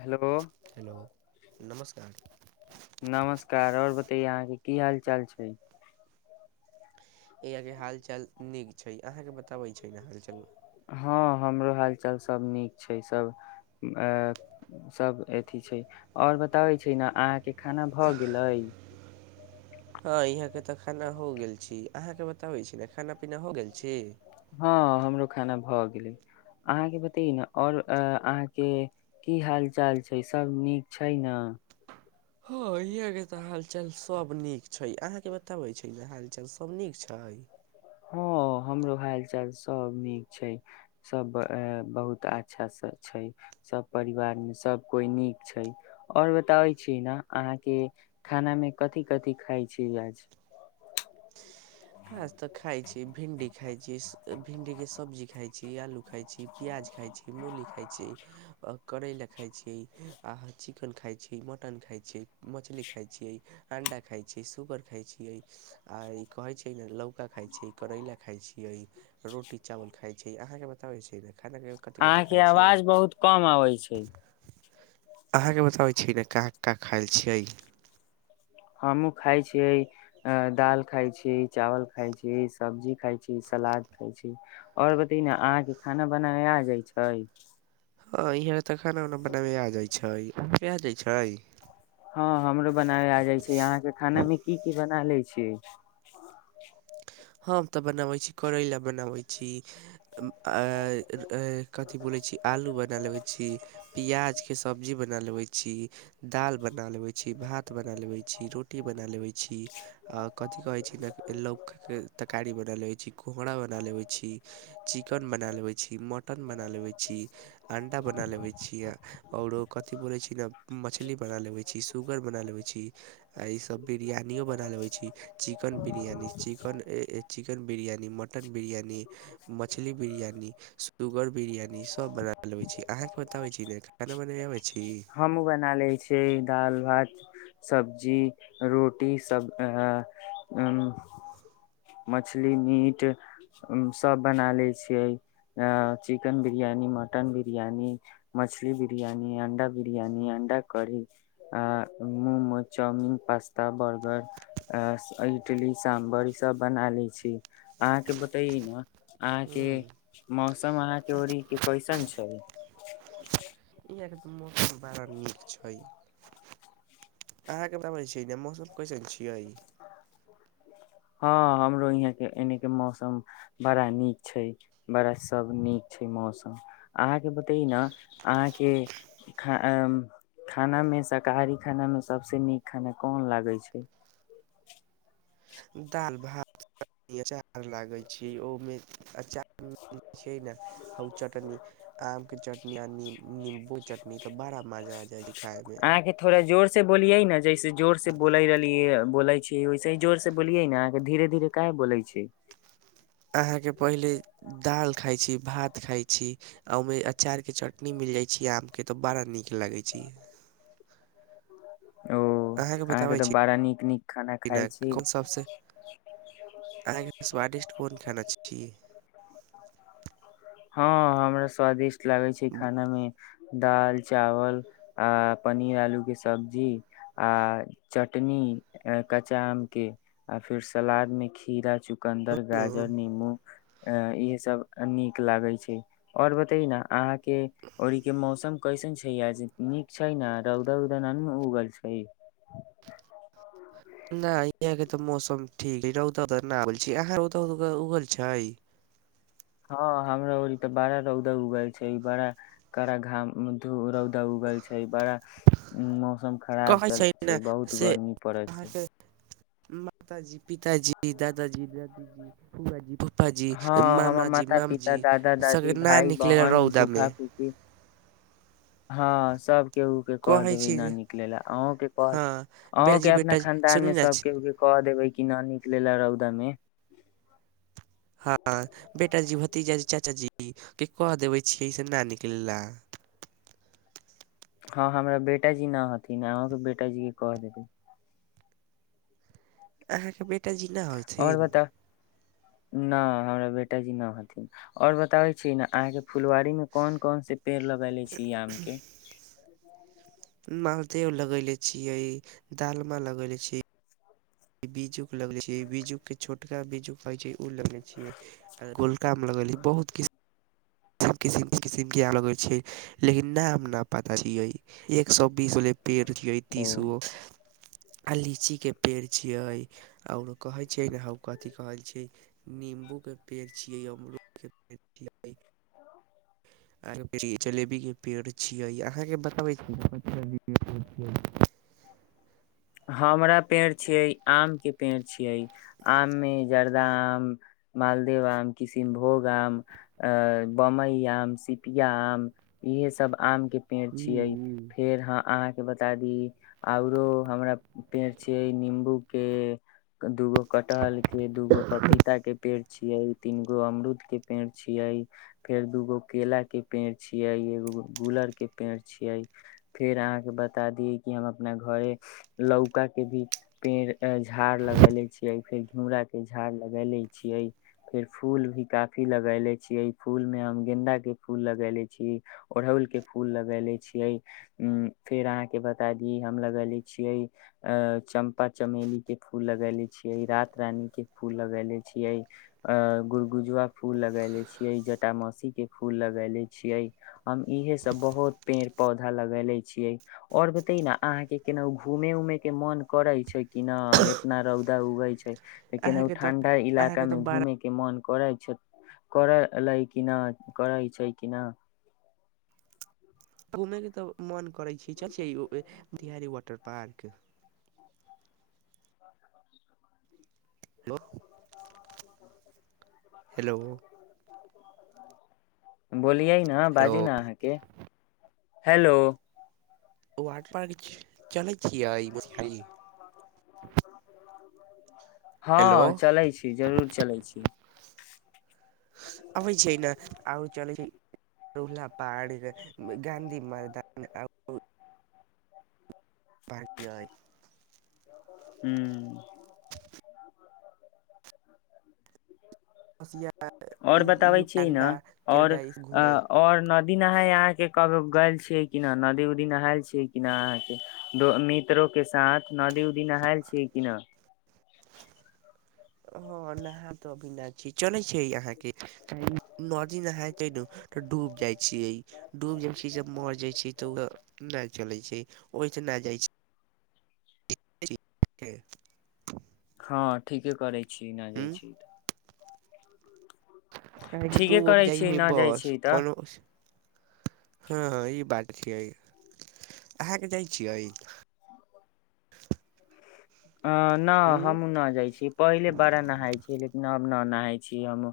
Hello, hello नमस्कार नमस्कार! आओर बताइए अहाँके की हाल। चल छैय यह के हाल चाल नीक छैय, अहाँके बताबै छैय ने हाल चाल। हँ हमरो हालचाल सभ नीक छैय सभ अ सभ अथी छैय आओर बताबै छैय न अहाँके खाना भऽ गेलय। हँ यहाँके तऽ खाना हो गेल छी अहाँके बताबै छी ने खाना पीना हो गेल छी। हँ हमरो खाना भऽ गेलै अहाँके बतैए न आओर अहाँके की हाल चाल छैय सब नीक छैय न। हँ ईहा के, तऽ हालचाल सब नीक छैय, अहाँके बताबै छैये न, हालचाल सब नीक छैय। हँ हमरो हाल- चाल सब नीक छैय, सब बहुत अच्छाँ छैय, सभ परिवार मे सब कोइ नीक छैय, आओर बताबै छय न, अहाँके खाना मे कथि -कथि खाइ छी आज। आज तऽ खाइ छी भिंडी छियालु खााय छी, पीयाज खाइ छी, मूली खाइ छी। करैला खाइत छियई, आहाँ चिकन खाइत छियई, मटन खाइत छियई, मछली खाइत छियई, अंडा खाइत छियई, सुगर खाइत छियई, आ ई कहैत छैय लौका खाइ छैय, करैला खााय छियै, रोटी -चावल खाइ छैय, अहाँ के बताबै छैय न। अहाँके आवाज बहुत कम आबै छैय। अहाँके बताबै छी, न काँ, काँ खायल छियै। हमहूँ खाइत छियै, दालि खाइत छी, चावल खाइत छी, सब्जी खाइत छी, सलाद खाइत छी, आओर बतै ने, अहाँके खाना बनाय आ जाइत छै? हँ इहाँ तऽ खाना उना बनाबे आ जाइत छै, आ जाय छै। हँ हमरो बनाव आ जाय छै, यहाँ के खाना में की -की बन खा लेै छै। हम तऽ बनाबैत छी, करैला बनाबैत छी। अ अइ कथी बोलैत छी, आलू बना लेबै छी, प्याजके सब्जी बना लेबै छी, दालि बना लेबै छी, भात बना लेबै छी, रोटी बना लेबै छी, आ कथी कहैत छी ने लौ तरकारी बना लेबैत छी, कोहरा बना लेबैत छी, चिकन बना लेबै छी। मटन बना लेबै छी, अण्डा बना लेबै छी, आओरो कथी बोलै छी ने, मछली बना लेबै छी, सुगर बना लेबै छी, आ ईसब बिरयानियो बना लेबै छी, चिकन बिरयानी। चिकन अ ए चिकन बिरियानी। मटन बिरियानी, मछली बिरियानी, सुगर बिरियानी, सब बना लेबै छी, अहाँके बताबै छी ने, खाना बनाबै आवे छी। हमहूँ बना लै छियै दालि भात सब्जी रोटी सब मछली मीट। सभ बना लै छियै, चिकेन बिरियानी, मटन बिरियानी, मछली बिरियानी, अण्डा बिरियानी, अण्डा करी, आ momos, chowmein, pasta, burger, idli, sambar, ईसभ बना लै छीय। अहाँ के बताइए न। अहाँके ह्म मौ मौसम अहाँके र के कैसन छल। इ मौसम बड़ा नीक छै, अहाँके बताबै [unintelligible] छी ने मौसम कैसन छियै हँ हमरो यहाँके एनके मौसम बड़ा नीक छै, बड़ा सभ नीक छै मौसम, अहाँके बतै ने, अहाँके खा खानामे, शाकाहारी खानामे सभसँ नीक खाना कोन लागै छै? दालि -भात अचार लागै छी, ओहिमेार अचार [unintelligible] छै ने हउ चटनी आम के चटनी, आ निम्बू चटनी, तऽ बड़ा मजा आ जाइ छै खाय मे। अहाँके थोड़ा जोर से बोलियै न वैसेी जोर से बोलियै ने, अहाँ धीरे धीरे क बोलै छै। अहाँके पहिले दालि खाइत छी भात खाइत छी आ ओहिमे अचारके चटनी मिल जाइत छै आमके तऽ बड़ा नीक लगैत छै। ओ अहाँके बताबै तऽ बड़ा नीक नीक खाना खाइ छी छीन सबसँ अहाँके स्वादिष्ट कोन खाना [unintelligible] हँ हमरा स्वादिष्ट लागै छै खाना मे दाल -चावल, आ पनीर आलू के सब्ज जी आ चटनी, कच्चा आम के, आ फिर सलाद में खीरा चु चुकन्दर, बोलू गाजर, नीमू अ इहे सब नीक लागे छै और बते न अहाँ के और के मौसम कैसन छै आ नीक छै ने रौदा उदा ओ गल छै। न यह के तऽ मौसम ठीक रौ अहा रौ उगल छै। हँ हमरा ओ ते बड़ा रौदा उगल छै ई बड़ा कड़ा घाम रौदा उगल छै। बड़ा मौसम खराब कहै चलैत ने छै बहुत से गर्मी पड़ैत छै। अहाँके माताजी पिताजी दादाजी दादीजी फूआ जी हँ हमर माता पिता दादा सगे दादी ना भाय निकलेला बहन रौदा मे फूफा फूफी हँ सब केू के क कहै देबै छी ना निकला अहूँं के कह हँ अहूँं के बेटाजी अपना बेटाजी खानदान सुनी मे न सब केहू के क देबै कि न निकला रौदा मे। बेटा जी भतीजाजी चाच जी के क देवे छियै इस न निकललाा। हँ हमरा बेटााजी नहि हथिन अहके बेटााजी के कह देबै अ एकटा जना होथि नहि हमरा बेटा जी नहि हथिन आओर बताबै छी ने अहाँके फुलवाारी में कोन कोन से पेड़ लगेले छी आम के मालदेव लगैले छीियै दालमा लगैले छीिय ई बीजु लग छै बीजुग के छोट टका बीजू पैइ छै ल लगने छियै आ गोलका मे लगल बहुत किु सब किसिम किसिम के आल छै लेकिन नाम न पता छै य एक सए बीसे पेड़ छै तीसो ओ आ लीचीके पेड़ छियै आओर कहैत छैिय ने हम कथिी कहैत छै निम्बूके पेड़ छियै अमरूदके पेड़ छियै जलेबीके पेड़ छियै अहाँके बताबै छी [unintelligible] हमरा पेड़ छियै आम के पेड़ छियै आममे जर्दा आम मालदेव आम किशनभोग आम बम्बई आम, सिपिया आम इहे सब आम के पेड़ छियै फेर ह अह बता दी आऔरो हमरा पेड़ छ नंबू के दूगो कटहल के दूगो पपीता के पेड़ छिय तीन गो अमरूद के पेड़ छियै। फेर दूगो केला के पेड़ छियै, एगोो गुलर के पेड़ छियै, फेर अहाँके बता दिय कि हम अपना घरे लौका के भी पेड़ झाड़ लगेले छियै, फेर घिउरा के झाड़ लगेले छियै, फेर फूल भी काफी लगेले छियै। फूलमे हम गेन्दाके फूल लगैले छी, ओड़हुलके फूल लगैेले छियै, फेर अहाँके बता दी हम लगैले छियै, चम्पा चमेलीके फूल लगैले छियै, रात रानीके फूल लगैले छियै, गुड़गुजुआ फूल लगैले छियै। जटाामासी के फूल लगेले छीिये हम इहे सब बहुत पेड़ पौधा लगेले छीये और बते न अहा के केना घूमे उमे के मन करे छै कि न एतना रौदा उगे छै। तऽ केना ओ अहाँके तऽ ठंडा इलाका अहाँके तऽ मे बड़ा घूमे के मन। को छै को एलै कि नहि करै छै किना घूमयके तऽ मोन करै छै चल छै ई Bihari water park. Hello. Hello. बोलिए ने हेलो बाजू ने अहाँके हेलो। वाटर पार्क चलै छियै ई मोशी हँ चलैत छी जरूर चलैत छी अबै छै ने आर चलै छै रोला पड़ गाँधी मै मैदान आ बकिइ। हू। [unintelligible] आओर बताबै छियै ने कनडा आओर केनेडा घूमे आओर न दी नहााय अहाँ के कभ गेल छियै कि न नदी उदी नहायल छियै कि न अहाँ के मित्रोके साथ नदी उदी नहाायल छी कि नहि ह नहा तो अभी न छै चले छै अहाँ के नदी नहाते ने डूब जाय छिय डब जेय छै जब मर जाय छै त उ लाग चले छै। ओहिसँ नहि जाइ छै। के [unintelligible] हँ ठीके करै छै छी नहि जाइ छी तऽ ठीके ूब करै छियै न जाइ बस छी तऽ कोनो हँ ई बात देखियै अहाँके जाइत छियै अ न उँ हमूँ न जाइ छी पहिले बारा नहााय छीियै लेकिन न नहाै छी हम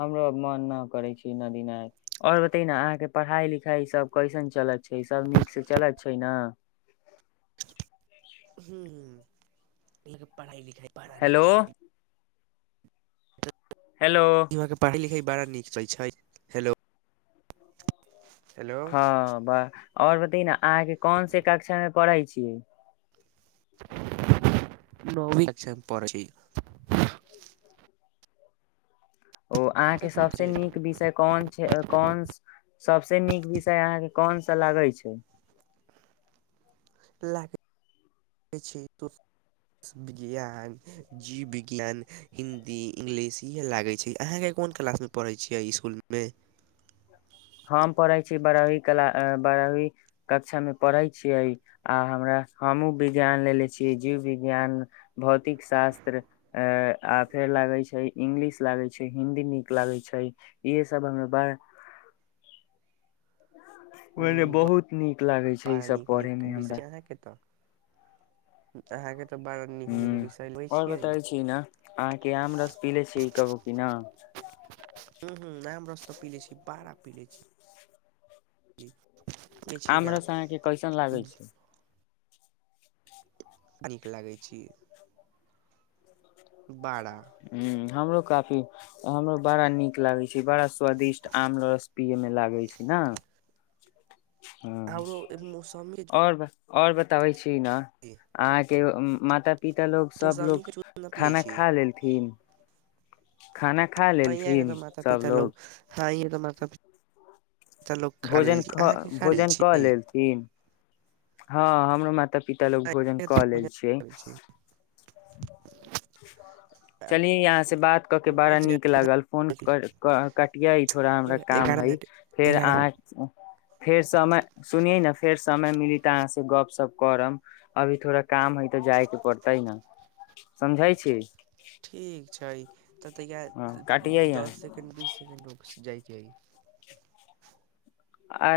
हमरो मन न करै छी नदी न आओर बतै न अहाँके पढ़ाइ लिखाइ सब कैसन चलत छै सब नीक से चलत छै ने। हू ह। ल पढ़ाइ लिखाइ बड़ न हेलो चल हेलो यहाँ पढ़इ लिखइ बड़ा नीक चल छै हेलो। हेलो हँ बाह आओर अहाँके कोन से कक्षा मे पढ़ै छीियै। नवीस प ओ अहाँके सबसे छी नीक विषय कोन छै कोन सबसे नीक विषय अहाँके। कोन सा लागै छै लागैै छै त विज्ञान जीव विज्ञान हिन्दी इंग्लिश इएह लागै छै अहाँके कोन क्लासमे पढ़ै छियै इसकुलमे हम पढ़ै छीियै बारहावी कला बारहावी कक्षामे पढ़ै छियै आ हमरा हमहूँ विज्ञान लेे छियै जीव विज्ञान। भौतिक शास्त्र आ फेर लागै छै इंग्लिश लागै छै हिंन्दी नीक लागै छै इएहसभ हमे बड़। ओझल हूँ, बहुत नीक लागैत छै ईसभ पढ़यमे हमरा अहके ह आओर बतै छी ने अहाँके आम रस पी ले छी कहू की न। ह ह ह नाम रस तऽ पीले छी बारा पीले छी पियै छी आम ने रस अहाँके कैसन लागै छै नीक लागै छी। बारा। ह हमरो काफी हमरो बड़ा निक लागे छै। बड़ा स्वादिष्ट आम रस। पियए मे लागै छै ने। ह आरो मौसमी के आओर आओर बताबै छी ना जूस, आ के माता पीित लोग सब मौसमी लोग के जूस न पियै खाना छी खा लेलथि। खाना खा लेलथिन सभलोग। म भोजन भोजन कऽ लेलथिन हँ हम हम मात। ल भोजन क लेल छै छी चल यहााँ से बात कर के बड़ा एगारह नीक लागल फोन किय थोड़ा हमरा काम ह मिनट एगारह फेरह। फेर समय सुनियै ने फेर समय मिली तऽ अहाँसँ गप सप करब अभी थोड़ा काम हइ तऽ जायके पड़तै ने समझाय छी। ठीक छै तऽ ह त काटिये अहाँ दस सेकेंड बीस सेकेंड जाइकेी। आ